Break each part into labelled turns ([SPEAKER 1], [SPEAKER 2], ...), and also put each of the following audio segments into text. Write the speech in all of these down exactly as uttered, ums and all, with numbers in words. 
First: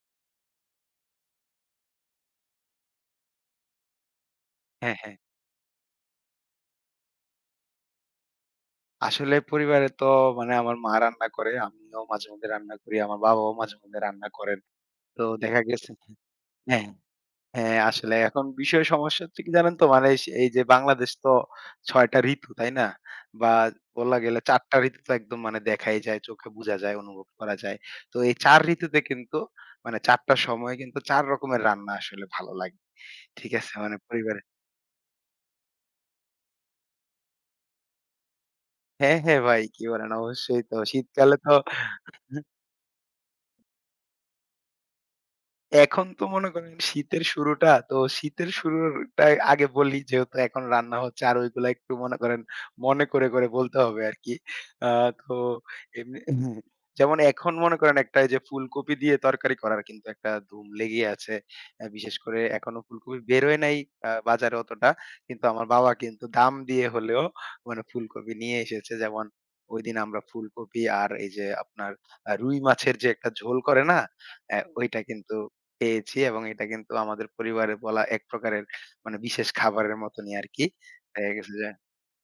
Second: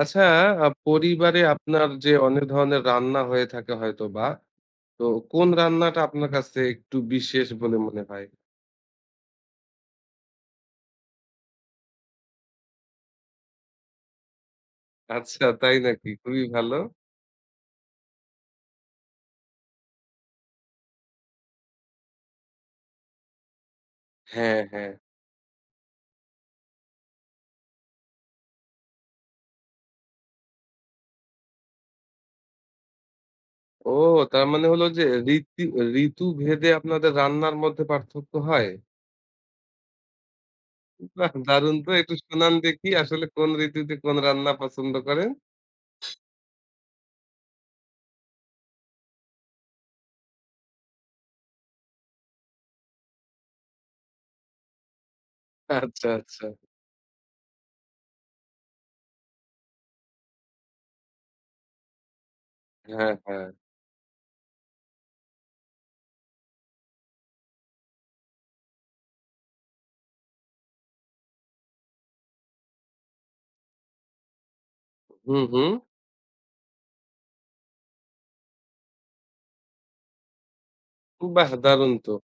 [SPEAKER 1] আচ্ছা, আ পরিবারে আপনার যে অনেক ধরনের রান্না হয়ে থাকে হয়তোবা,
[SPEAKER 2] হ্যাঁ,
[SPEAKER 1] তো
[SPEAKER 2] হ্যাঁ।
[SPEAKER 1] কোন রান্নাটা আপনার কাছে একটু বিশেষ বলে মনে হয়?
[SPEAKER 2] আসলে পরিবারে তো মানে আমার মা রান্না করে, আমিও মাঝে মধ্যে রান্না করি, আমার বাবাও মাঝে মধ্যে রান্না করেন। তো
[SPEAKER 1] আচ্ছা,
[SPEAKER 2] দেখা
[SPEAKER 1] তাই
[SPEAKER 2] গেছে
[SPEAKER 1] নাকি? খুবই ভালো।
[SPEAKER 2] হ্যাঁ, হ্যাঁ, আসলে এখন বিষয় সমস্যা হচ্ছে কি জানেন তো? মানে এই এই যে বাংলাদেশ তো ছয় টা ঋতু, তাই না? বা বলা গেলে
[SPEAKER 1] হ্যাঁ,
[SPEAKER 2] চার টা
[SPEAKER 1] হ্যাঁ।
[SPEAKER 2] ঋতু তো একদম মানে দেখাই যায়, চোখে বোঝা যায়, অনুভব করা যায়। তো এই চার ঋতুতে কিন্তু মানে চার টা সময়ে কিন্তু চার রকমের রান্না আসলে ভালো লাগে। ঠিক আছে?
[SPEAKER 1] ও
[SPEAKER 2] মানে পরিবারে
[SPEAKER 1] তার মানে হলো যে ঋতু ঋতুভেদে আপনাদের রান্নার মধ্যে পার্থক্য হয়?
[SPEAKER 2] হ্যাঁ, হ্যাঁ, ভাই কি বলেন? অবশ্যই তো
[SPEAKER 1] বাহ!
[SPEAKER 2] শীতকালে তো
[SPEAKER 1] দারুণ তো একটু শোনান দেখি আসলে কোন ঋতুতে কোন রান্না পছন্দ করেন?
[SPEAKER 2] এখন তো মনে করেন শীতের শুরুটা, তো শীতের শুরুটা আগে বলি যেহেতু এখন রান্না হচ্ছে আর ওইগুলা একটু মনে করেন মনে করে, করে বলতে হবে আরকি। আ তো
[SPEAKER 1] আচ্ছা,
[SPEAKER 2] এমনি
[SPEAKER 1] আচ্ছা।
[SPEAKER 2] হুম। যেমন এখন মনে করেন একটা এই যে ফুলকপি দিয়ে তরকারি করার কিন্তু একটা ধুম লেগেই আছে। আ বিশেষ করে এখনো
[SPEAKER 1] হ্যাঁ,
[SPEAKER 2] ফুলকপি
[SPEAKER 1] হ্যাঁ।
[SPEAKER 2] বেরোয় নাই আ বাজারে অতটা। কিন্তু আমার বাবা কিন্তু দাম দিয়ে হলেও মানে ফুলকপি নিয়ে এসেছে। যেমন ওইদিন আমরা ফুলকপি আর এই যে আপনার আ রুই মাছের যে একটা ঝোল করে না? অ্যা ওইটা কিন্তু
[SPEAKER 1] হুম, হুম।
[SPEAKER 2] পেয়েছি এবং এটা কিন্তু আমাদের পরিবারে বলা এক প্রকারের মানে বিশেষ খাবারের মতনই আরকি। দেখা
[SPEAKER 1] বাহ!
[SPEAKER 2] গেছে যে
[SPEAKER 1] দারুণ তো।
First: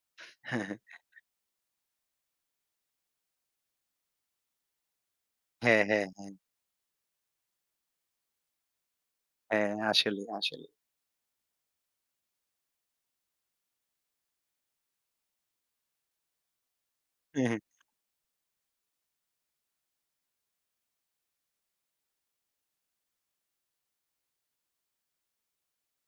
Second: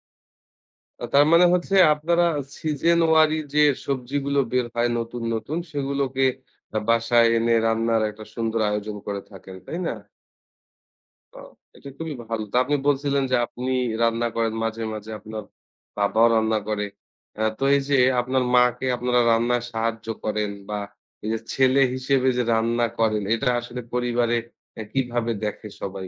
[SPEAKER 1] আ তার মানে হচ্ছে আপনারা সিজন ওয়ারি যে সবজিগুলো বের হয় নতুন, নতুন
[SPEAKER 2] হ্যাঁ, হ্যাঁ, হ্যাঁ,
[SPEAKER 1] সেগুলোকে
[SPEAKER 2] হ্যাঁ,
[SPEAKER 1] আ বাসায় এনে রান্নার একটা সুন্দর আয়োজন করে থাকেন,
[SPEAKER 2] হ্যাঁ,
[SPEAKER 1] তাই না?
[SPEAKER 2] আসলেই, আসলেই।
[SPEAKER 1] আ এটা খুবই ভালো। তো আপনি বলছিলেন যে আপনি রান্না করেন মাঝে, মাঝে আপনার বাবাও রান্না করে। আ তো এই যে আপনার মাকে আপনারা রান্নায় সাহায্য করেন বা এই যে ছেলে হিসেবে যে রান্না করেন এটা আসলে পরিবারে অ্যা কিভাবে দেখে সবাই?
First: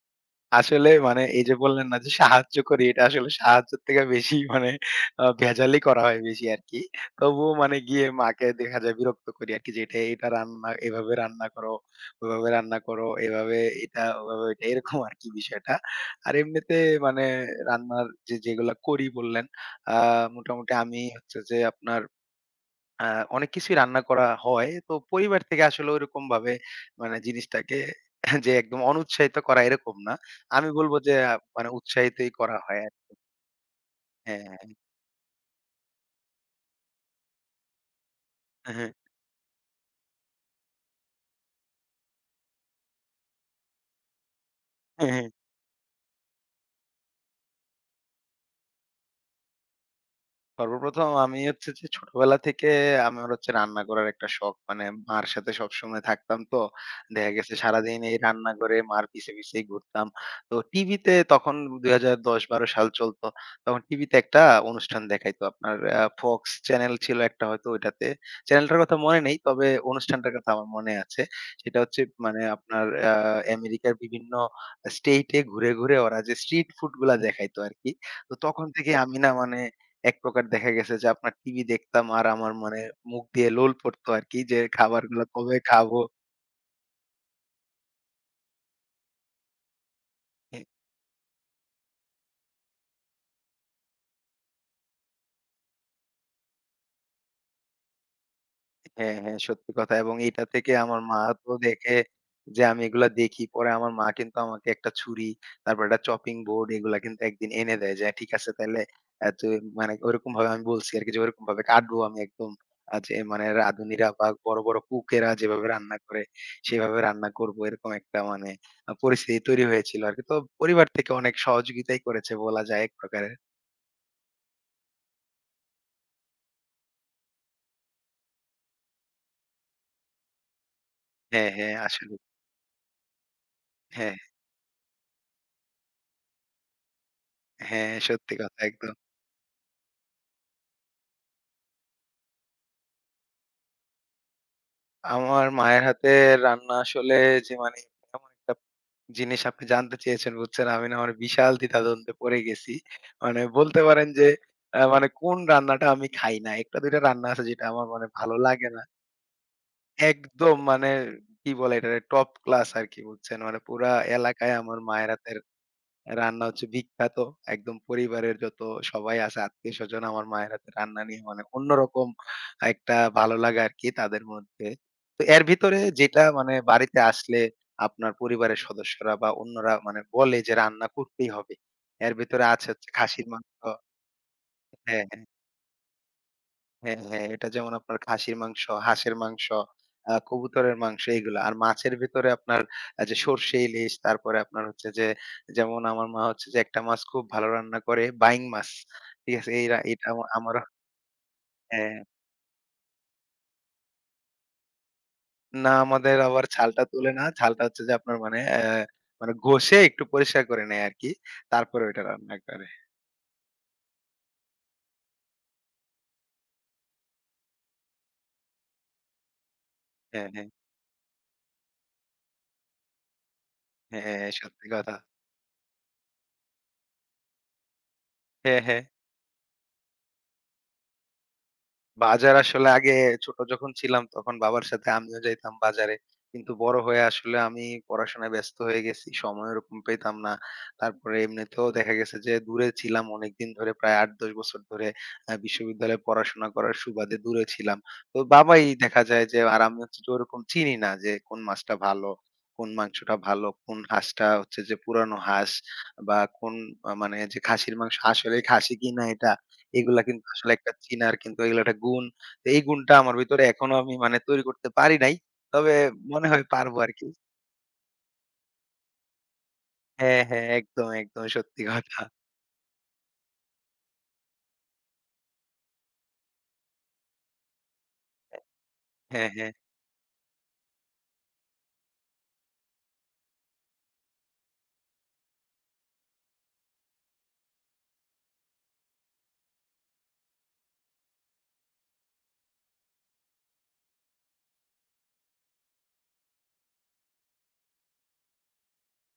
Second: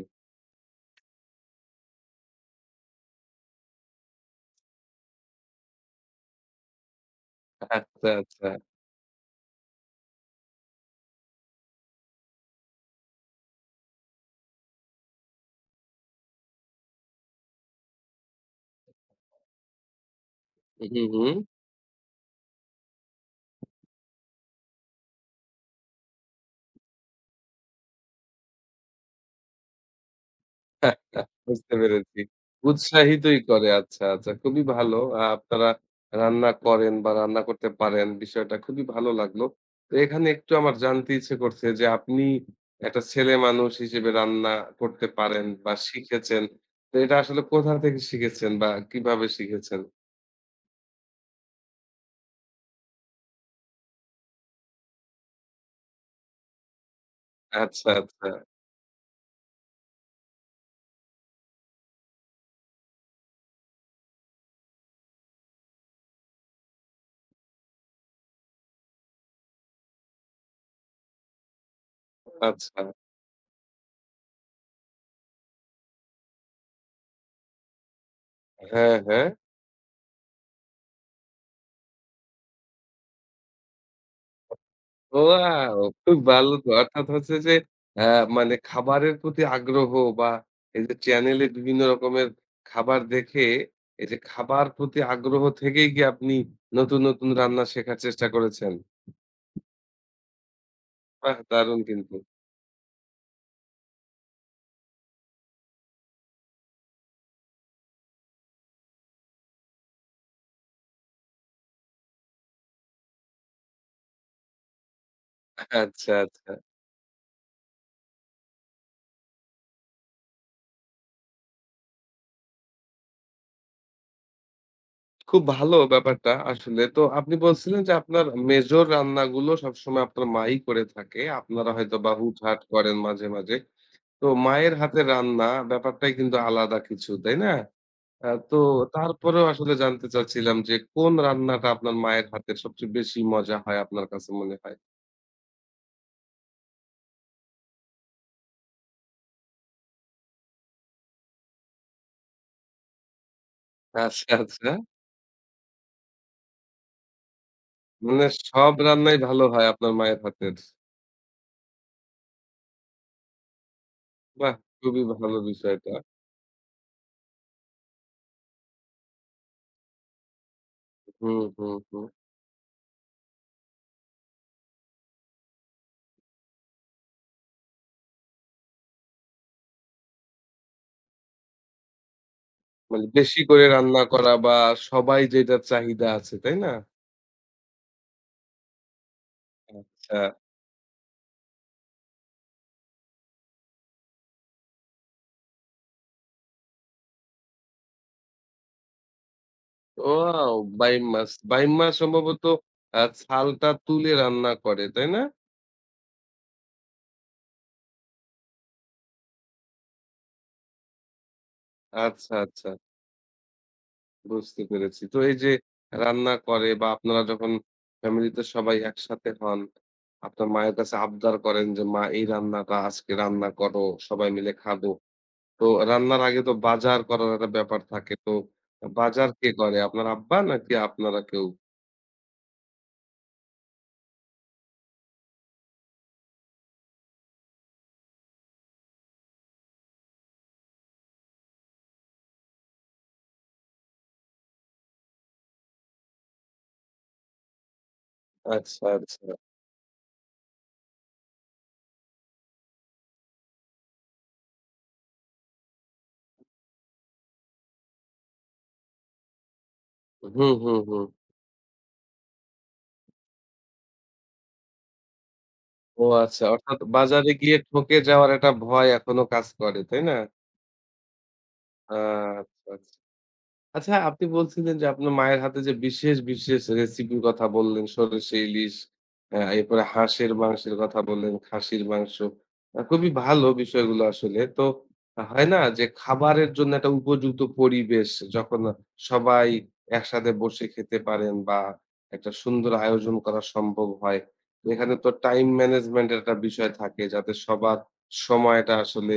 [SPEAKER 2] আসলে মানে এই যে বললেন না যে সাহায্য করি, এটা আসলে সাহায্যের থেকে বেশি মানে আ ভেজালই করা হয় বেশি আরকি। তবুও মানে গিয়ে
[SPEAKER 1] আচ্ছা,
[SPEAKER 2] মাকে
[SPEAKER 1] আচ্ছা।
[SPEAKER 2] দেখা যায় বিরক্ত করি আরকি যে, "এটা এটা রান্না এভাবে রান্না করো, ওভাবে রান্না করো, এভাবে এটা, ওভাবে ওইটা" এরকম আরকি বিষয়টা। আর এমনিতে মানে রান্নার যে যেগুলা করি বললেন, আ মোটামুটি আমি
[SPEAKER 1] হুম, হুম।
[SPEAKER 2] হচ্ছে যে আপনার আ অনেক কিছুই রান্না করা হয়। তো পরিবার থেকে আসলে ঐরকমভাবে মানে জিনিসটাকে যে একদম অনুৎসাহিত করা এরকম না। আমি বলব যে আ মানে
[SPEAKER 1] বুঝতে পেরেছি।
[SPEAKER 2] উৎসাহিতই করা হয় আরকি।
[SPEAKER 1] উৎসাহিতই করে। আচ্ছা, আচ্ছা।
[SPEAKER 2] হ্যাঁ,
[SPEAKER 1] খুবই ভালো। আ আপনারা রান্না করেন বা রান্না করতে পারেন। বিষয়টা খুবই
[SPEAKER 2] হ্যাঁ।
[SPEAKER 1] ভালো লাগলো। তো এখানে একটু আমার জানতে ইচ্ছে করছে যে আপনি একটা ছেলে মানুষ হিসেবে রান্না করতে
[SPEAKER 2] হ্যাঁ,
[SPEAKER 1] পারেন বা শিখেছেন। তো এটা আসলে কোথা থেকে শিখেছেন বা কিভাবে শিখেছেন?
[SPEAKER 2] সর্বপ্রথম আমি হচ্ছে যে ছোটবেলা থেকে আমার হচ্ছে রান্না করার একটা শখ। মানে মার সাথে সবসময় থাকতাম তো। দেখা গেছে
[SPEAKER 1] আচ্ছা,
[SPEAKER 2] সারাদিন এই
[SPEAKER 1] আচ্ছা,
[SPEAKER 2] রান্না করে মার পিছে, পিছেই ঘুরতাম। তো টিভিতে তখন দুই হাজার দশ বারো সাল চলত। তখন টিভিতে একটা অনুষ্ঠান দেখাইতো। আপনার আ Fox চ্যানেল ছিল একটা হয়তো ওইটাতে। চ্যানেলটার কথা মনে নেই। তবে অনুষ্ঠানটার কথা আমার মনে আছে। সেটা হচ্ছে মানে
[SPEAKER 1] আচ্ছা।
[SPEAKER 2] আপনার আ আমেরিকার বিভিন্ন স্টেট এ ঘুরে, ঘুরে ওরা যে স্ট্রিট ফুড গুলা দেখাইতো আরকি। তো তখন থেকে
[SPEAKER 1] হ্যাঁ,
[SPEAKER 2] আমি
[SPEAKER 1] হ্যাঁ।
[SPEAKER 2] না মানে এক প্রকার দেখা গেছে যে আপনার টিভি দেখতাম আর আমার মানে মুখ দিয়ে লোল পড়তো আরকি যে খাবারগুলা কবে
[SPEAKER 1] ওয়াও!
[SPEAKER 2] খাবো?
[SPEAKER 1] খুব ভালো তো। অর্থাৎ হচ্ছে যে অ্যা মানে খাবারের প্রতি আগ্রহ বা এই যে চ্যানেলে বিভিন্ন রকমের খাবার দেখে, এই যে খাবার প্রতি আগ্রহ থেকেই কি আপনি নতুন, নতুন রান্না শেখার চেষ্টা করেছেন?
[SPEAKER 2] হ্যাঁ, হ্যাঁ, সত্যি কথা এবং এটা থেকে আমার মা
[SPEAKER 1] বাহ!
[SPEAKER 2] তো
[SPEAKER 1] দারুণ
[SPEAKER 2] দেখে
[SPEAKER 1] কিন্তু।
[SPEAKER 2] যে আমি এগুলা দেখি। পরে আমার মা কিন্তু আমাকে একটা ছুরি, তারপর একটা চপিং বোর্ড এগুলা কিন্তু একদিন এনে দেয় যে, "ঠিক আছে তাইলে আ তুই" মানে ওরকমভাবে আমি বলছি আরকি যে, "ওরকমভাবে কাটবো আমি একদম আ যে মানে রাঁধুনিরা বা বড়, বড় কুকেরা যেভাবে রান্না
[SPEAKER 1] আচ্ছা,
[SPEAKER 2] করে
[SPEAKER 1] আচ্ছা।
[SPEAKER 2] সেভাবে রান্না করবো।" এরকম একটা মানে আ পরিস্থিতি তৈরি হয়েছিল আরকি। তো পরিবার থেকে অনেক সহযোগিতাই করেছে বলা যায় এক প্রকারের।
[SPEAKER 1] খুব ভালো ব্যাপারটা আসলে। তো আপনি বলছিলেন যে আপনার মেজর রান্নাগুলো সবসময় আপনার মাই করে থাকে।
[SPEAKER 2] হ্যাঁ,
[SPEAKER 1] আপনারা
[SPEAKER 2] হ্যাঁ,
[SPEAKER 1] হয়তোবা
[SPEAKER 2] আসলে।
[SPEAKER 1] হুটহাট করেন মাঝে, মাঝে।
[SPEAKER 2] হ্যাঁ,
[SPEAKER 1] তো মায়ের হাতের রান্না ব্যাপারটাই কিন্তু আলাদা কিছু, তাই না?
[SPEAKER 2] হ্যাঁ,
[SPEAKER 1] আ
[SPEAKER 2] সত্যি
[SPEAKER 1] তো
[SPEAKER 2] কথা একদম।
[SPEAKER 1] তারপরেও আসলে জানতে চাচ্ছিলাম যে, কোন রান্নাটা আপনার মায়ের হাতের সবচেয়ে বেশি মজা হয় আপনার কাছে মনে হয়?
[SPEAKER 2] আমার মায়ের হাতের রান্না আসলে যে মানে এমন একটা জিনিস আপনি জানতে চেয়েছেন বুঝছেন, আমি না মানে বিশাল দ্বিধাদ্বন্দ্বে পড়ে গেছি। মানে বলতে পারেন যে
[SPEAKER 1] আচ্ছা, আচ্ছা।
[SPEAKER 2] আ মানে কোন রান্নাটা আমি খাই না। এক টা দুই টা রান্না আছে যেটা আমার মানে
[SPEAKER 1] মানে
[SPEAKER 2] ভালো লাগে
[SPEAKER 1] সব
[SPEAKER 2] না।
[SPEAKER 1] রান্নাই ভালো হয় আপনার মায়ের হাতের।
[SPEAKER 2] একদম মানে কি বলে এটারে টপ ক্লাস আরকি বুঝছেন। মানে পুরা
[SPEAKER 1] বাহ!
[SPEAKER 2] এলাকায় আমার
[SPEAKER 1] খুবই
[SPEAKER 2] মায়ের
[SPEAKER 1] ভালো
[SPEAKER 2] হাতের
[SPEAKER 1] বিষয়টা।
[SPEAKER 2] রান্না হচ্ছে বিখ্যাত। একদম পরিবারের যত সবাই আছে আত্মীয়স্বজন আমার মায়ের হাতের রান্না নিয়ে
[SPEAKER 1] হুম,
[SPEAKER 2] মানে
[SPEAKER 1] হুম, হুম।
[SPEAKER 2] অন্যরকম একটা ভালো লাগা আরকি তাদের মধ্যে। তো এর ভিতরে যেটা মানে বাড়িতে আসলে আপনার পরিবারের সদস্যরা বা অন্যরা মানে বলে যে রান্না করতেই হবে। এর ভিতরে আছে হচ্ছে
[SPEAKER 1] মানে
[SPEAKER 2] খাসির
[SPEAKER 1] বেশি
[SPEAKER 2] মাংস
[SPEAKER 1] করে
[SPEAKER 2] হ্যাঁ,
[SPEAKER 1] রান্না করা বা
[SPEAKER 2] হ্যাঁ।
[SPEAKER 1] সবাই যেটার চাহিদা আছে, তাই না?
[SPEAKER 2] হ্যাঁ, হ্যাঁ। এটা যেমন আপনার খাসির মাংস, হাঁসের মাংস, আ
[SPEAKER 1] আচ্ছা।
[SPEAKER 2] কবুতরের মাংস এগুলো। আর মাছের ভেতরে আপনার আ যে সরষে ইলিশ, তারপরে আপনার হচ্ছে যে যেমন আমার মা হচ্ছে যে একটা মাছ খুব ভালো রান্না করে, বাইং মাছ। ঠিক আছে? এইরা এটা আমা
[SPEAKER 1] ওয়াও!
[SPEAKER 2] আমারও
[SPEAKER 1] বাইম মাছ। বাইম মাছ
[SPEAKER 2] হ্যাঁ।
[SPEAKER 1] সম্ভবত আ ছালটা তুলে রান্না করে, তাই না?
[SPEAKER 2] না আমাদের আবার ছালটা তুলে না। ছালটা হচ্ছে যে আপনার মানে অ্যা মানে ঘষে একটু পরিষ্কার করে নেয় আরকি। তারপরে ওইটা
[SPEAKER 1] আচ্ছা,
[SPEAKER 2] রান্না করে।
[SPEAKER 1] আচ্ছা। বুঝতে পেরেছি। তো এই যে রান্না করে বা আপনারা যখন ফ্যামিলিতে সবাই একসাথে হন,
[SPEAKER 2] হ্যাঁ,
[SPEAKER 1] আপনার
[SPEAKER 2] হ্যাঁ।
[SPEAKER 1] মায়ের কাছে আবদার করেন যে, "মা এই রান্নাটা আজকে রান্না করো, সবাই
[SPEAKER 2] হ্যাঁ,
[SPEAKER 1] মিলে
[SPEAKER 2] সত্যি
[SPEAKER 1] খাবো।"
[SPEAKER 2] কথা।
[SPEAKER 1] তো রান্নার আগে তো বাজার করার একটা ব্যাপার থাকে। তো
[SPEAKER 2] হ্যাঁ, হ্যাঁ।
[SPEAKER 1] বাজার কে করে? আপনার আব্বা নাকি আপনারা কেউ?
[SPEAKER 2] বাজার আসলে আগে ছোট যখন ছিলাম তখন বাবার সাথে আমিও যাইতাম বাজারে। কিন্তু বড় হয়ে আসলে আমি পড়াশোনায় ব্যস্ত হয়ে গেছি। সময় ওরকম পেতাম না। তারপরে এমনিতেও দেখা গেছে যে দূরে ছিলাম অনেকদিন ধরে প্রায় আট দশ বছর ধরে আ বিশ্ববিদ্যালয়ে পড়াশোনা করার সুবাদে দূরে ছিলাম। তো বাবাই
[SPEAKER 1] আচ্ছা,
[SPEAKER 2] দেখা যায়
[SPEAKER 1] আচ্ছা।
[SPEAKER 2] যে আর আমি হচ্ছে যে ওরকম চিনি না যে কোন মাছটা ভালো, কোন মাংসটা ভালো, কোন হাঁসটা হচ্ছে যে পুরানো হাঁস বা কোন আ মানে যে খাসির মাংস আসলেই খাসি কিনা এটা এগুলা কিন্তু
[SPEAKER 1] হুম,
[SPEAKER 2] আসলে একটা
[SPEAKER 1] হুম, হুম।
[SPEAKER 2] চিনার কিন্তু এগুলা একটা গুণ। তো এই গুণটা আমার ভিতরে এখনো আমি মানে তৈরি করতে পারি নাই। তবে
[SPEAKER 1] ও
[SPEAKER 2] মনে
[SPEAKER 1] আচ্ছা।
[SPEAKER 2] হয় পারবো
[SPEAKER 1] অর্থাৎ
[SPEAKER 2] আরকি।
[SPEAKER 1] বাজারে গিয়ে ঠকে যাওয়ার একটা ভয় এখনো কাজ করে, তাই না?
[SPEAKER 2] হ্যাঁ, হ্যাঁ। একদম, একদম সত্যি কথা।
[SPEAKER 1] আহ, আচ্ছা, আচ্ছা। আচ্ছা আপনি বলছিলেন যে আপনার মায়ের হাতে যে বিশেষ, বিশেষ রেসিপির কথা বললেন সরষে ইলিশ,
[SPEAKER 2] হ্যাঁ,
[SPEAKER 1] আ
[SPEAKER 2] হ্যাঁ।
[SPEAKER 1] এরপরে হাঁসের মাংসের কথা বললেন, খাসির মাংস। আ খুবই ভালো বিষয়গুলো আসলে। তো হয় না যে খাবারের জন্য একটা উপযুক্ত পরিবেশ যখন সবাই একসাথে বসে খেতে পারেন বা একটা সুন্দর আয়োজন করা সম্ভব হয়। এখানে তো টাইম ম্যানেজমেন্ট এর একটা বিষয় থাকে যাতে সবার সময়টা আসলে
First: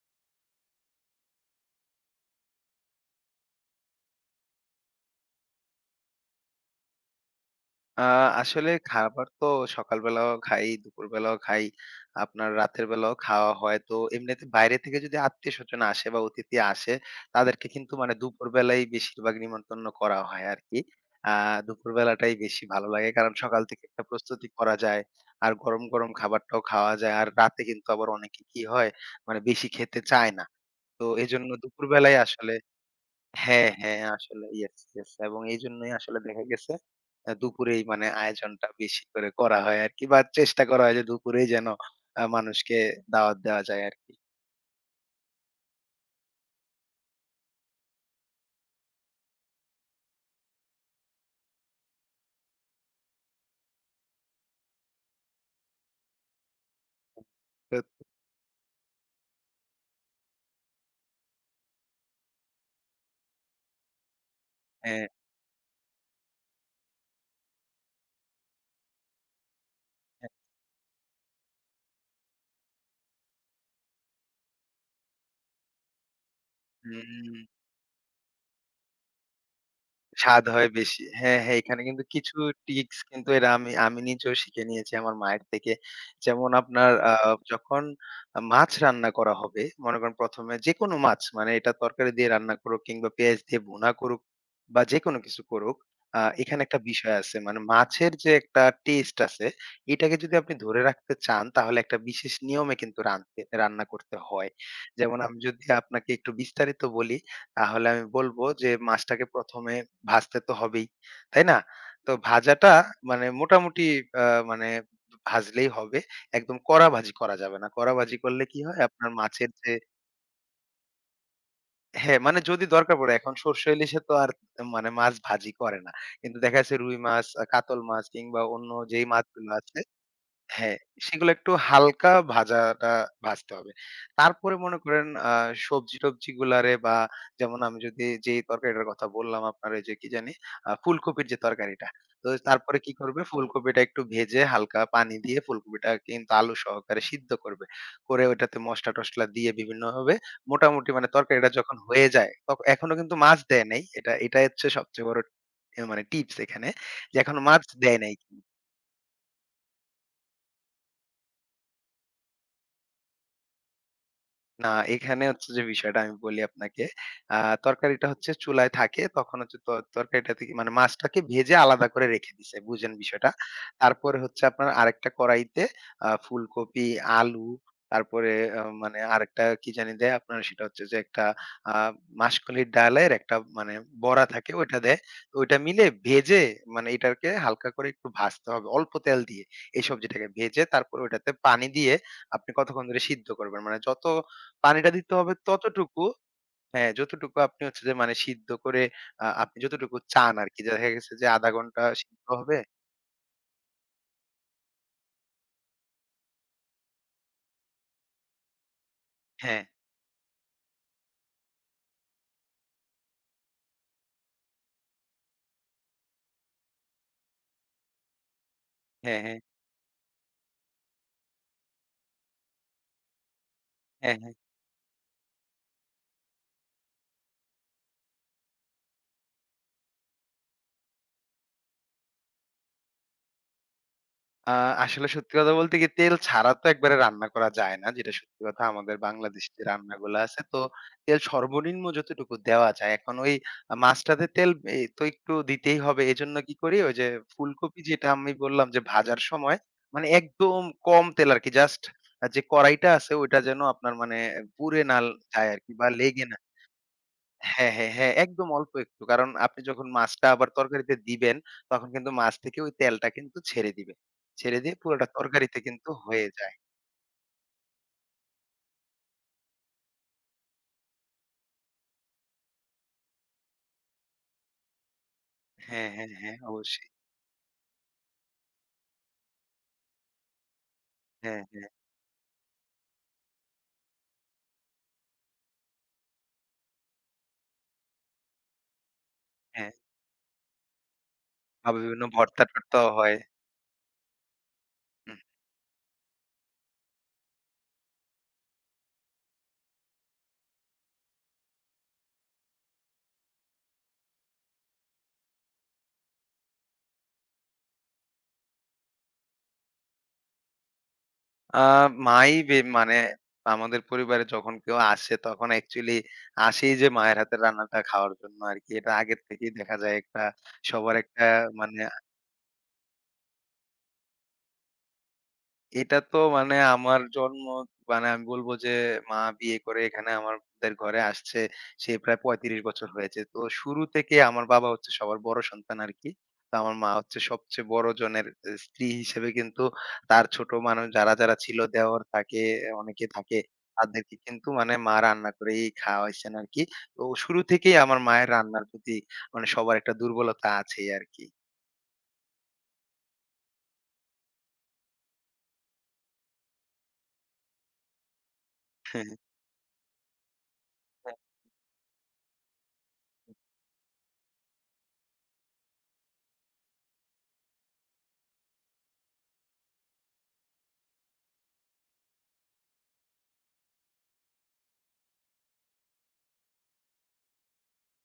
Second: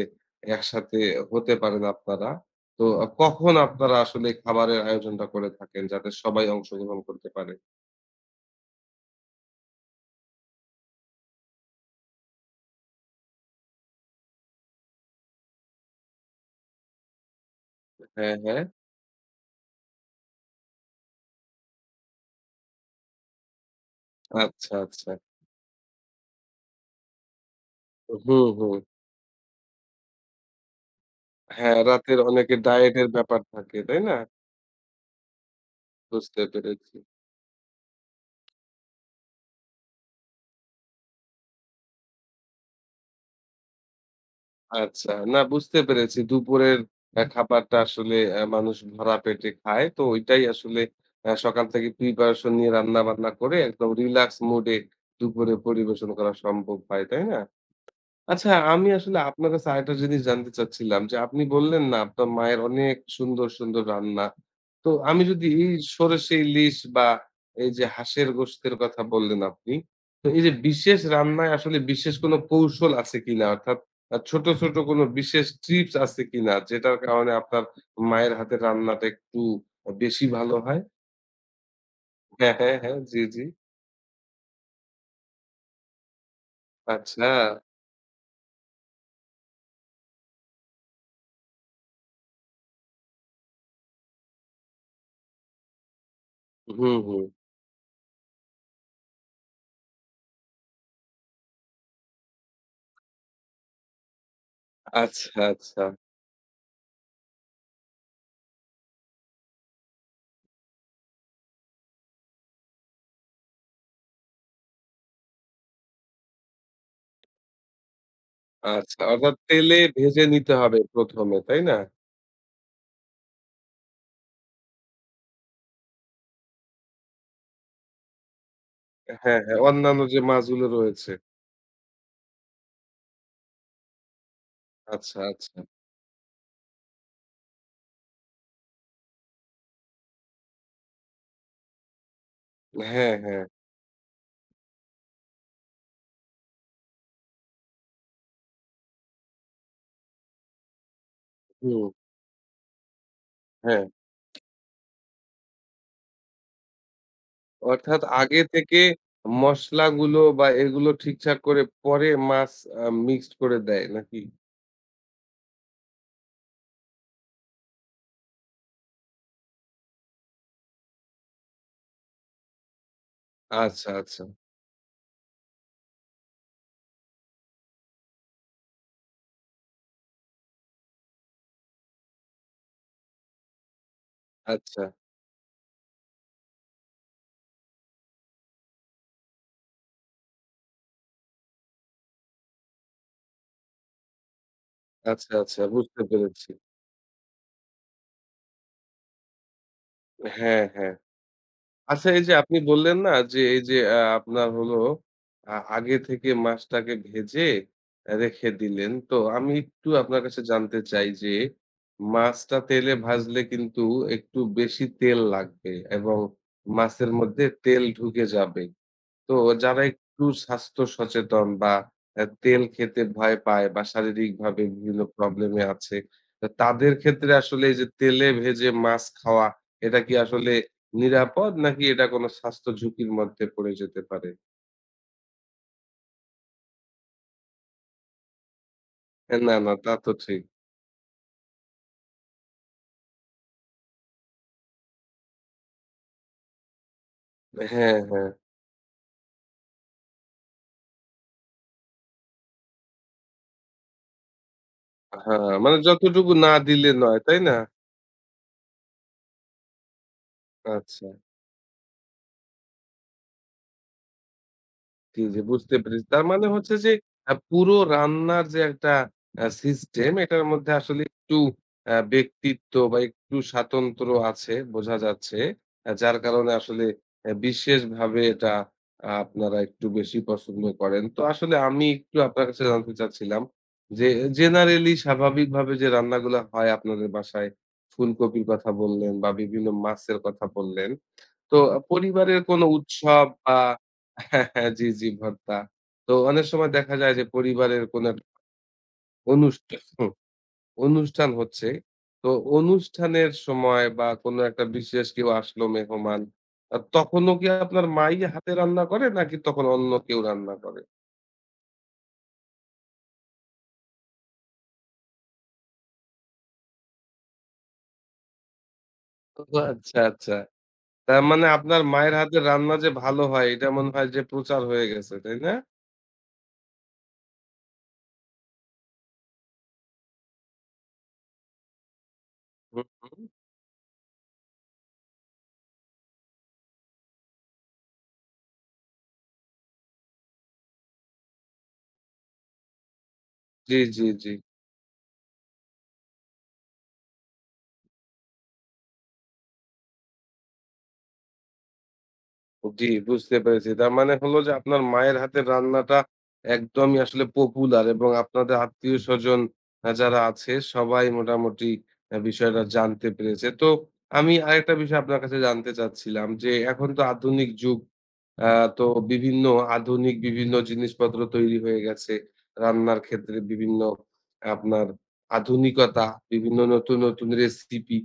[SPEAKER 1] একসাথে হতে পারেন আপনারা। তো আ কখন আপনারা আসলে খাবারের আয়োজনটা করে থাকেন যাতে সবাই অংশগ্রহণ করতে পারে?
[SPEAKER 2] আ আসলে খাবার তো সকালবেলাও খাই, দুপুরবেলাও খাই, আপনার রাতের বেলাও খাওয়া হয়। তো এমনিতে বাইরে থেকে যদি আত্মীয়স্বজন আসে বা অতিথি আসে, তাদেরকে কিন্তু মানে
[SPEAKER 1] হ্যাঁ, হ্যাঁ।
[SPEAKER 2] দুপুরবেলাই বেশিরভাগ নিমন্ত্রণ করা হয় আরকি। আ দুপুরবেলাটাই বেশি ভালো লাগে। কারণ সকাল থেকে একটা প্রস্তুতি
[SPEAKER 1] আচ্ছা,
[SPEAKER 2] করা যায়।
[SPEAKER 1] আচ্ছা।
[SPEAKER 2] আর গরম, গরম খাবারটাও খাওয়া যায়। আর রাতে কিন্তু আবার অনেকে
[SPEAKER 1] হুম,
[SPEAKER 2] কি
[SPEAKER 1] হুম।
[SPEAKER 2] হয়, মানে বেশি খেতে চায় না। তো এজন্য
[SPEAKER 1] হ্যাঁ,
[SPEAKER 2] দুপুরবেলায়
[SPEAKER 1] রাতের
[SPEAKER 2] আসলে
[SPEAKER 1] অনেকে ডায়েটের ব্যাপার
[SPEAKER 2] হ্যাঁ,
[SPEAKER 1] থাকে, তাই
[SPEAKER 2] হ্যাঁ,
[SPEAKER 1] না?
[SPEAKER 2] আসলে ইয়েস, ইয়েস এবং এইজন্যই আসলে
[SPEAKER 1] বুঝতে
[SPEAKER 2] দেখা গেছে
[SPEAKER 1] পেরেছি।
[SPEAKER 2] আ দুপুরেই মানে আয়োজনটা বেশি করে করা হয় আরকি বা চেষ্টা করা হয় যে দুপুরেই যেন আ মানুষকে দাওয়াত দেওয়া যায় আরকি।
[SPEAKER 1] আচ্ছা। না বুঝতে পেরেছি। দুপুরের আ খাবারটা আসলে আ মানুষ ভরা পেটে খায়। তো ঐটাই আসলে আ সকাল থেকে প্রিপারেশন নিয়ে রান্না-বান্না করে একদম রিল্যাক্স মুড এ দুপুরে পরিবেশন করা সম্ভব হয়, তাই না?
[SPEAKER 2] তো
[SPEAKER 1] আচ্ছা, আমি আসলে আপনার কাছে আরেকটা জিনিস জানতে চাচ্ছিলাম যে, আপনি বললেন না আপনার মায়ের অনেক সুন্দর, সুন্দর রান্না। তো
[SPEAKER 2] হ্যাঁ,
[SPEAKER 1] আমি যদি এই সরষে ইলিশ বা এই যে হাঁসের গোশতের কথা বললেন আপনি, তো
[SPEAKER 2] হ্যাঁ।
[SPEAKER 1] এই যে বিশেষ রান্নায় আসলে বিশেষ কোনো কৌশল আছে কিনা? অর্থাৎ আ ছোট, ছোট কোনো বিশেষ টিপস আছে কিনা? যেটার কারণে
[SPEAKER 2] হুম।
[SPEAKER 1] আপনার মায়ের হাতের রান্নাটা একটু বেশি
[SPEAKER 2] স্বাদ
[SPEAKER 1] ভালো
[SPEAKER 2] হয়
[SPEAKER 1] হয়?
[SPEAKER 2] বেশি। হ্যাঁ, হ্যাঁ, এখানে কিন্তু কিছু
[SPEAKER 1] হ্যাঁ, হ্যাঁ, হ্যাঁ।
[SPEAKER 2] ট্রিকস
[SPEAKER 1] জি,
[SPEAKER 2] কিন্তু
[SPEAKER 1] জি।
[SPEAKER 2] এরা আমি আমি নিজেও শিখে নিয়েছি আমার মায়ের থেকে। যেমন আপনার আ
[SPEAKER 1] আচ্ছা।
[SPEAKER 2] যখন আ মাছ রান্না করা হবে, মনে করেন ১ম এ যেকোনো মাছ মানে এটা তরকারি দিয়ে রান্না করুক কিংবা পেঁয়াজ দিয়ে ভুনা করুক বা যেকোনো কিছু করুক, আ এখানে একটা
[SPEAKER 1] হুম,
[SPEAKER 2] বিষয়
[SPEAKER 1] হুম।
[SPEAKER 2] আছে। মানে মাছের যে একটা টেস্ট আছে, এটাকে যদি আপনি ধরে রাখতে চান তাহলে একটা বিশেষ নিয়মে কিন্তু রাঁধতে রান্না করতে হয়। যেমন
[SPEAKER 1] আচ্ছা,
[SPEAKER 2] আমি যদি
[SPEAKER 1] আচ্ছা।
[SPEAKER 2] আপনাকে একটু বিস্তারিত বলি তাহলে আমি বলব যে মাছটাকে ১ম এ ভাজতে তো হবেই। তাই না? তো ভাজাটা মানে মোটামুটি আ মানে ভাজলেই হবে। একদম কড়া ভাজি করা যাবে না। কড়া ভাজি করলে কি হয়
[SPEAKER 1] আচ্ছা,
[SPEAKER 2] আপনার
[SPEAKER 1] অর্থাৎ
[SPEAKER 2] মাছের যে
[SPEAKER 1] তেলে ভেজে নিতে হবে প্রথম এ, তাই না?
[SPEAKER 2] হ্যাঁ, মানে যদি দরকার পড়ে এখন সরষে ইলিশে তো আর মানে মাছ ভাজি করে না। কিন্তু দেখা যাচ্ছে রুই মাছ, আ কাতল মাছ কিংবা অন্য যেই
[SPEAKER 1] হ্যাঁ,
[SPEAKER 2] মাছগুলো
[SPEAKER 1] হ্যাঁ,
[SPEAKER 2] আছে
[SPEAKER 1] অন্যান্য যে মাছগুলো
[SPEAKER 2] হ্যাঁ,
[SPEAKER 1] রয়েছে।
[SPEAKER 2] সেগুলো একটু হালকা ভাজাটা ভাজতে হবে। তারপরে মনে করেন
[SPEAKER 1] আচ্ছা,
[SPEAKER 2] আ
[SPEAKER 1] আচ্ছা।
[SPEAKER 2] সবজি-টবজিগুলারে বা যেমন আমি যদি যেই তরকারিটার কথা বললাম আপনার ওই যে কি জানি? আ ফুলকপির যে তরকারিটা। তো তারপরে কি
[SPEAKER 1] হ্যাঁ,
[SPEAKER 2] করবে?
[SPEAKER 1] হ্যাঁ।
[SPEAKER 2] ফুলকপিটা একটু ভেজে হালকা পানি দিয়ে ফুলকপিটা কিন্তু আলু সহকারে সিদ্ধ করবে। করে ওইটাতে মসলা-টসলা দিয়ে বিভিন্নভাবে মোটামুটি মানে তরকারিটা যখন
[SPEAKER 1] হুম,
[SPEAKER 2] হয়ে যায়, তখ এখনো কিন্তু মাছ দেয় নাই।
[SPEAKER 1] হ্যাঁ।
[SPEAKER 2] এটা এটাই হচ্ছে সবচেয়ে বড় এ মানে টিপস এখানে। যে এখনো মাছ দেয়
[SPEAKER 1] অর্থাৎ
[SPEAKER 2] নাই।
[SPEAKER 1] আগে থেকে মসলাগুলো বা এগুলো ঠিকঠাক করে পরে মাছ আ মিক্সড করে দেয় নাকি?
[SPEAKER 2] না, এখানে হচ্ছে যে বিষয়টা আমি বলি আপনাকে। আ তরকারিটা হচ্ছে চুলায় থাকে। তখন হচ্ছে ত তরকারিটা থেকে মানে মাছটাকে ভেজে আলাদা করে রেখে দিছে। বুঝেন বিষয়টা।
[SPEAKER 1] আচ্ছা,
[SPEAKER 2] তারপরে
[SPEAKER 1] আচ্ছা।
[SPEAKER 2] হচ্ছে আপনার আরেকটা কড়াইতে আ ফুলকপি, আলু তারপরে আ মানে আরেকটা কি জানি দেয় আপনার সেটা হচ্ছে যে একটা আ মাসকলির ডালের একটা মানে বড়া থাকে ওইটা
[SPEAKER 1] আচ্ছা,
[SPEAKER 2] দেয়। তো ওইটা মিলে ভেজে মানে এটাকে হালকা করে একটু ভাজতে হবে অল্প তেল দিয়ে। এই সবজিটাকে ভেজে তারপর ওইটাতে পানি দিয়ে আপনি কতক্ষণ ধরে সিদ্ধ করবেন। মানে যত পানিটা দিতে
[SPEAKER 1] আচ্ছা,
[SPEAKER 2] হবে
[SPEAKER 1] আচ্ছা বুঝতে
[SPEAKER 2] ততটুকু
[SPEAKER 1] পেরেছি।
[SPEAKER 2] হ্যাঁ, যতটুকু আপনি হচ্ছে যে মানে সিদ্ধ করে আ আপনি যতটুকু চান আরকি।
[SPEAKER 1] হ্যাঁ,
[SPEAKER 2] দেখা
[SPEAKER 1] হ্যাঁ।
[SPEAKER 2] গেছে যে শূন্য দশমিক পাঁচ ঘন্টা
[SPEAKER 1] আচ্ছা এই
[SPEAKER 2] সিদ্ধ
[SPEAKER 1] যে আপনি
[SPEAKER 2] হবে
[SPEAKER 1] বললেন না যে এই যে আ আপনার হলো আ আগে থেকে মাছটাকে ভেজে অ্যা রেখে দিলেন। তো আমি
[SPEAKER 2] হ্যাঁ,
[SPEAKER 1] একটু আপনার কাছে জানতে চাই যে মাছটা তেলে ভাজলে কিন্তু একটু বেশি তেল লাগবে এবং মাছের মধ্যে তেল ঢুকে যাবে।
[SPEAKER 2] হ্যাঁ,
[SPEAKER 1] তো
[SPEAKER 2] হ্যাঁ,
[SPEAKER 1] যারা একটু স্বাস্থ্য সচেতন বা আ তেল খেতে ভয় পায় বা
[SPEAKER 2] হ্যাঁ, হ্যাঁ।
[SPEAKER 1] শারীরিকভাবে বিভিন্ন প্রবলেমে আছে, তো তাদের ক্ষেত্রে আসলে এই যে তেলে ভেজে মাছ খাওয়া এটা কি আসলে নিরাপদ নাকি এটা কোনো স্বাস্থ্য ঝুঁকির মধ্যে পড়ে যেতে পারে?
[SPEAKER 2] আ আসলে সত্যি কথা বলতে কি তেল ছাড়া তো একবারে রান্না করা যায় না। যেটা সত্যি কথা আমাদের
[SPEAKER 1] হ্যাঁ,
[SPEAKER 2] বাংলাদেশী
[SPEAKER 1] না,
[SPEAKER 2] যে
[SPEAKER 1] না তা তো
[SPEAKER 2] রান্নাগুলা
[SPEAKER 1] ঠিক।
[SPEAKER 2] আছে তো তেল সর্বনিম্ন যতটুকু দেওয়া যায়। এখন ওই আ মাছটাতে তেল এ তো একটু দিতেই হবে। এজন্য কি করি ওই যে ফুলকপি
[SPEAKER 1] হ্যাঁ,
[SPEAKER 2] যেটা
[SPEAKER 1] হ্যাঁ,
[SPEAKER 2] আমি বললাম যে ভাজার সময় মানে একদম কম তেল আরকি জাস্ট আ যে কড়াইটা আছে ওইটা যেন আপনার মানে পুড়ে না যায়
[SPEAKER 1] হ্যাঁ,
[SPEAKER 2] আরকি
[SPEAKER 1] মানে
[SPEAKER 2] বা লেগে
[SPEAKER 1] যতটুকু
[SPEAKER 2] না
[SPEAKER 1] না দিলে নয়, তাই না?
[SPEAKER 2] হ্যাঁ, হ্যাঁ, হ্যাঁ, একদম অল্প একটু। কারণ আপনি যখন মাছটা আবার তরকারিতে
[SPEAKER 1] আচ্ছা।
[SPEAKER 2] দিবেন, তখন কিন্তু মাছ থেকে ওই তেলটা কিন্তু ছেড়ে দিবে। ছেড়ে দিয়ে পুরোটা
[SPEAKER 1] জি, জি
[SPEAKER 2] তরকারিতে
[SPEAKER 1] বুঝতে
[SPEAKER 2] কিন্তু
[SPEAKER 1] পেরেছি। তার
[SPEAKER 2] হয়ে
[SPEAKER 1] মানে
[SPEAKER 2] যায়।
[SPEAKER 1] হচ্ছে যে আ পুরো রান্নার যে একটা আ সিস্টেম এটার মধ্যে আসলে একটু আ ব্যক্তিত্ব বা একটু স্বাতন্ত্র আছে বোঝা যাচ্ছে।
[SPEAKER 2] হ্যাঁ,
[SPEAKER 1] আ
[SPEAKER 2] হ্যাঁ,
[SPEAKER 1] যার
[SPEAKER 2] হ্যাঁ,
[SPEAKER 1] কারণে আসলে
[SPEAKER 2] অবশ্যই।
[SPEAKER 1] এ বিশেষভাবে এটা আ আপনারা একটু বেশি পছন্দ করেন। তো
[SPEAKER 2] হ্যাঁ,
[SPEAKER 1] আসলে
[SPEAKER 2] হ্যাঁ,
[SPEAKER 1] আমি একটু আপনার কাছে জানতে চাচ্ছিলাম যে জেনারেলি স্বাভাবিকভাবে যে রান্নাগুলা হয় আপনাদের বাসায় ফুলকপির কথা বললেন বা বিভিন্ন
[SPEAKER 2] হ্যাঁ।
[SPEAKER 1] মাছের কথা বললেন। তো
[SPEAKER 2] আবার বিভিন্ন
[SPEAKER 1] পরিবারের কোনো
[SPEAKER 2] ভর্তা-টর্তাও হয়।
[SPEAKER 1] উৎসব বা হ্যাঁ, হ্যাঁ, জি, জি
[SPEAKER 2] হুম।
[SPEAKER 1] ভর্তা। তো অনেক সময় দেখা যায় যে পরিবারের কোনো একটা অনুষ্ঠান অনুষ্ঠান হচ্ছে। তো অনুষ্ঠানের সময় বা কোনো একটা বিশেষ কেউ আসলো মেহমান, আ তখনও কি আপনার মাই হাতে রান্না করে নাকি তখন অন্য কেউ রান্না করে?
[SPEAKER 2] আ মাই বে মানে আমাদের পরিবারে যখন কেউ আসে তখন অ্যাকচুয়ালি আসেই যে মায়ের হাতের রান্নাটা খাওয়ার জন্য আরকি। এটা আগের থেকেই
[SPEAKER 1] ও
[SPEAKER 2] দেখা যায়
[SPEAKER 1] আচ্ছা,
[SPEAKER 2] একটা
[SPEAKER 1] আচ্ছা।
[SPEAKER 2] সবার
[SPEAKER 1] তার
[SPEAKER 2] একটা
[SPEAKER 1] মানে
[SPEAKER 2] মানে
[SPEAKER 1] আপনার মায়ের হাতের রান্না যে ভালো হয় এটা মনে হয় যে প্রচার হয়ে গেছে, তাই না?
[SPEAKER 2] এটা তো মানে আমার জন্ম মানে আমি বলবো যে মা বিয়ে করে এখানে আমাদের ঘরে আসছে সে প্রায় পঁয়ত্রিশ
[SPEAKER 1] হুম,
[SPEAKER 2] বছর
[SPEAKER 1] হুম।
[SPEAKER 2] হয়েছে। তো শুরু থেকে আমার বাবা হচ্ছে সবার বড় সন্তান আরকি। তো আমার মা হচ্ছে সবচেয়ে বড় জনের এ স্ত্রী হিসেবে কিন্তু তার ছোট মানুষ যারা, যারা ছিল দেওর থাকে, অনেকে থাকে
[SPEAKER 1] জি, জি,
[SPEAKER 2] তাদেরকে
[SPEAKER 1] জি।
[SPEAKER 2] কিন্তু মানে মা রান্না করেই খাওয়াইছেন আরকি। তো শুরু থেকেই আমার মায়ের রান্নার প্রতি মানে সবার একটা দুর্বলতা আছেই আরকি।
[SPEAKER 1] জি, বুঝতে পেরেছি। তার মানে হলো যে আপনার মায়ের হাতের রান্নাটা একদমই আসলে পপুলার এবং আপনাদের আত্মীয়স্বজন আ যারা আছে সবাই মোটামুটি আ বিষয়টা জানতে পেরেছে। তো আমি আরেকটা বিষয় আপনার কাছে জানতে চাচ্ছিলাম যে এখন তো আধুনিক যুগ। আ তো বিভিন্ন আধুনিক বিভিন্ন জিনিসপত্র তৈরি হয়ে গেছে। রান্নার ক্ষেত্রে বিভিন্ন আপনার আধুনিকতা, বিভিন্ন নতুন, নতুন রেসিপি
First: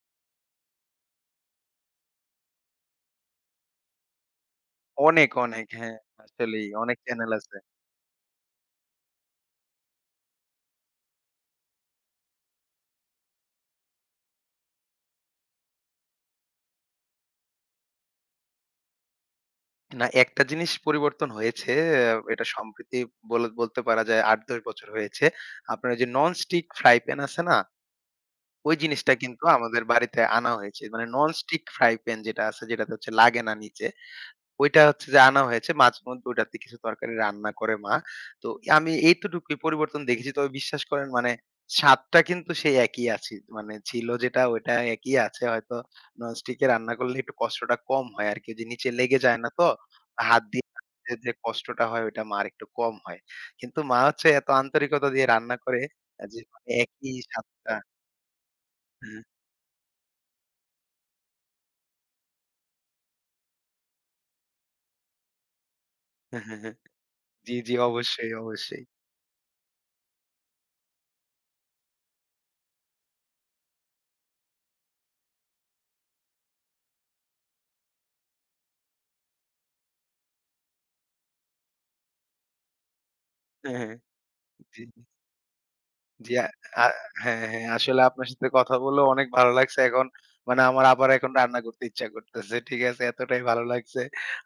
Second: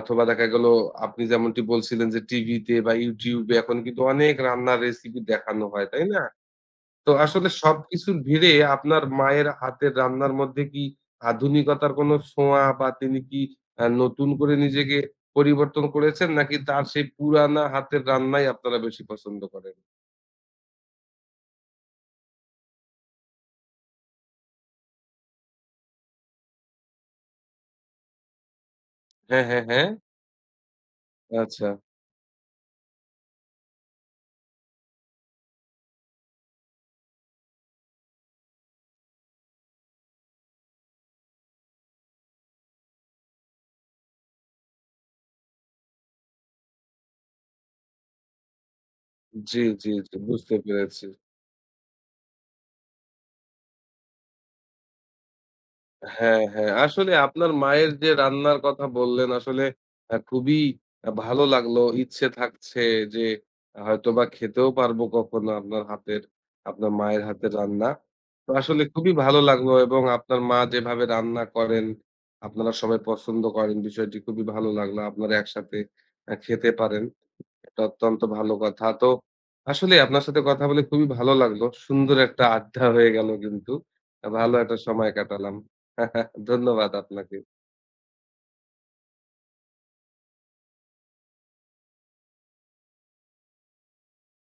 [SPEAKER 1] অথবা দেখা গেল আপনি যেমনটি বলছিলেন যে টিভিতে বা YouTube এ এখন কিন্তু অনেক রান্নার রেসিপি
[SPEAKER 2] অনেক,
[SPEAKER 1] দেখানো
[SPEAKER 2] অনেক
[SPEAKER 1] হয়,
[SPEAKER 2] হ্যাঁ,
[SPEAKER 1] তাই না?
[SPEAKER 2] আসলেই অনেক
[SPEAKER 1] তো
[SPEAKER 2] চ্যানেল
[SPEAKER 1] আসলে
[SPEAKER 2] আছে।
[SPEAKER 1] সবকিছুর ভিড়ে আপনার মায়ের হাতের রান্নার মধ্যে কি আধুনিকতার কোনো ছোঁয়া বা তিনি কি আ নতুন করে নিজেকে পরিবর্তন করেছেন নাকি তার সেই পুরানা হাতের রান্নাই আপনারা বেশি পছন্দ করেন?
[SPEAKER 2] না, একটা জিনিস পরিবর্তন হয়েছে। আ এটা সম্প্রতি বল বলতে পারা যায় আট দশ বছর হয়েছে। আপনার ওই যে ননস্টিক ফ্রাই প্যান আছে না? ওই জিনিসটা
[SPEAKER 1] হ্যাঁ,
[SPEAKER 2] কিন্তু
[SPEAKER 1] হ্যাঁ,
[SPEAKER 2] আমাদের
[SPEAKER 1] হ্যাঁ।
[SPEAKER 2] বাড়িতে আনা হয়েছে। মানে ননস্টিক
[SPEAKER 1] আচ্ছা।
[SPEAKER 2] ফ্রাই প্যান যেটা আছে যেটাতে হচ্ছে লাগে না নিচে। ওইটা হচ্ছে যে আনা হয়েছে। মাঝেমধ্যে ওইটাতে কিছু তরকারি রান্না করে মা। তো আমি এইতটুকুই পরিবর্তন দেখেছি। তবে বিশ্বাস করেন মানে স্বাদটা কিন্তু সেই একই আছে। মানে ছিল যেটা ওইটা একই আছে। হয়তো ননস্টিকে রান্না করলে একটু কষ্টটা কম হয় আরকি। ওই যে নিচে লেগে যায় না
[SPEAKER 1] জি,
[SPEAKER 2] তো।
[SPEAKER 1] জি, জি
[SPEAKER 2] হাত
[SPEAKER 1] বুঝতে
[SPEAKER 2] দিয়ে
[SPEAKER 1] পেরেছি।
[SPEAKER 2] যে, যে কষ্টটা হয় ওইটা মার একটু কম হয়। কিন্তু মা হচ্ছে এত আন্তরিকতা দিয়ে রান্না করে আ যে
[SPEAKER 1] হ্যাঁ,
[SPEAKER 2] মানে
[SPEAKER 1] হ্যাঁ। আসলে
[SPEAKER 2] একই
[SPEAKER 1] আপনার
[SPEAKER 2] স্বাদটা
[SPEAKER 1] মায়ের যে রান্নার কথা
[SPEAKER 2] হ্যাঁ।
[SPEAKER 1] বললেন আসলে আ খুবই আ ভালো লাগলো। ইচ্ছে থাকছে যে হয়তোবা খেতেও পারবো কখনো আপনার হাতের
[SPEAKER 2] হ্যাঁ, হ্যাঁ, হ্যাঁ।
[SPEAKER 1] আপনার মায়ের হাতের
[SPEAKER 2] জি, জি
[SPEAKER 1] রান্না।
[SPEAKER 2] অবশ্যই,
[SPEAKER 1] তো আসলে
[SPEAKER 2] অবশ্যই।
[SPEAKER 1] খুবই ভালো লাগলো এবং আপনার মা যেভাবে রান্না করেন, আপনারা সবাই পছন্দ করেন বিষয়টি খুবই ভালো লাগলো। আপনারা একসাথে আ খেতে পারেন। এটা অত্যন্ত ভালো কথা। তো আসলে আপনার সাথে কথা বলে খুবই ভালো লাগলো। সুন্দর একটা আড্ডা হয়ে গেল কিন্তু।
[SPEAKER 2] হ্যাঁ, হ্যাঁ।
[SPEAKER 1] আ ভালো একটা
[SPEAKER 2] জি।
[SPEAKER 1] সময় কাটালাম।
[SPEAKER 2] জি, আ আ
[SPEAKER 1] ধন্যবাদ আপনাকে।
[SPEAKER 2] হ্যাঁ, হ্যাঁ। আসলে আপনার সাথে কথা বলেও অনেক ভালো লাগছে। এখন মানে আমার আবার এখন রান্না করতে ইচ্ছা করতেছে। ঠিক আছে? এতটাই ভালো লাগছে।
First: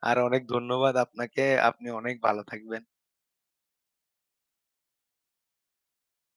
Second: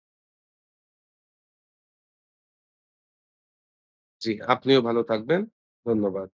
[SPEAKER 2] আর অনেক ধন্যবাদ আপনাকে। আপনি অনেক ভালো থাকবেন।
[SPEAKER 1] জি, আপনিও ভালো থাকবেন। ধন্যবাদ।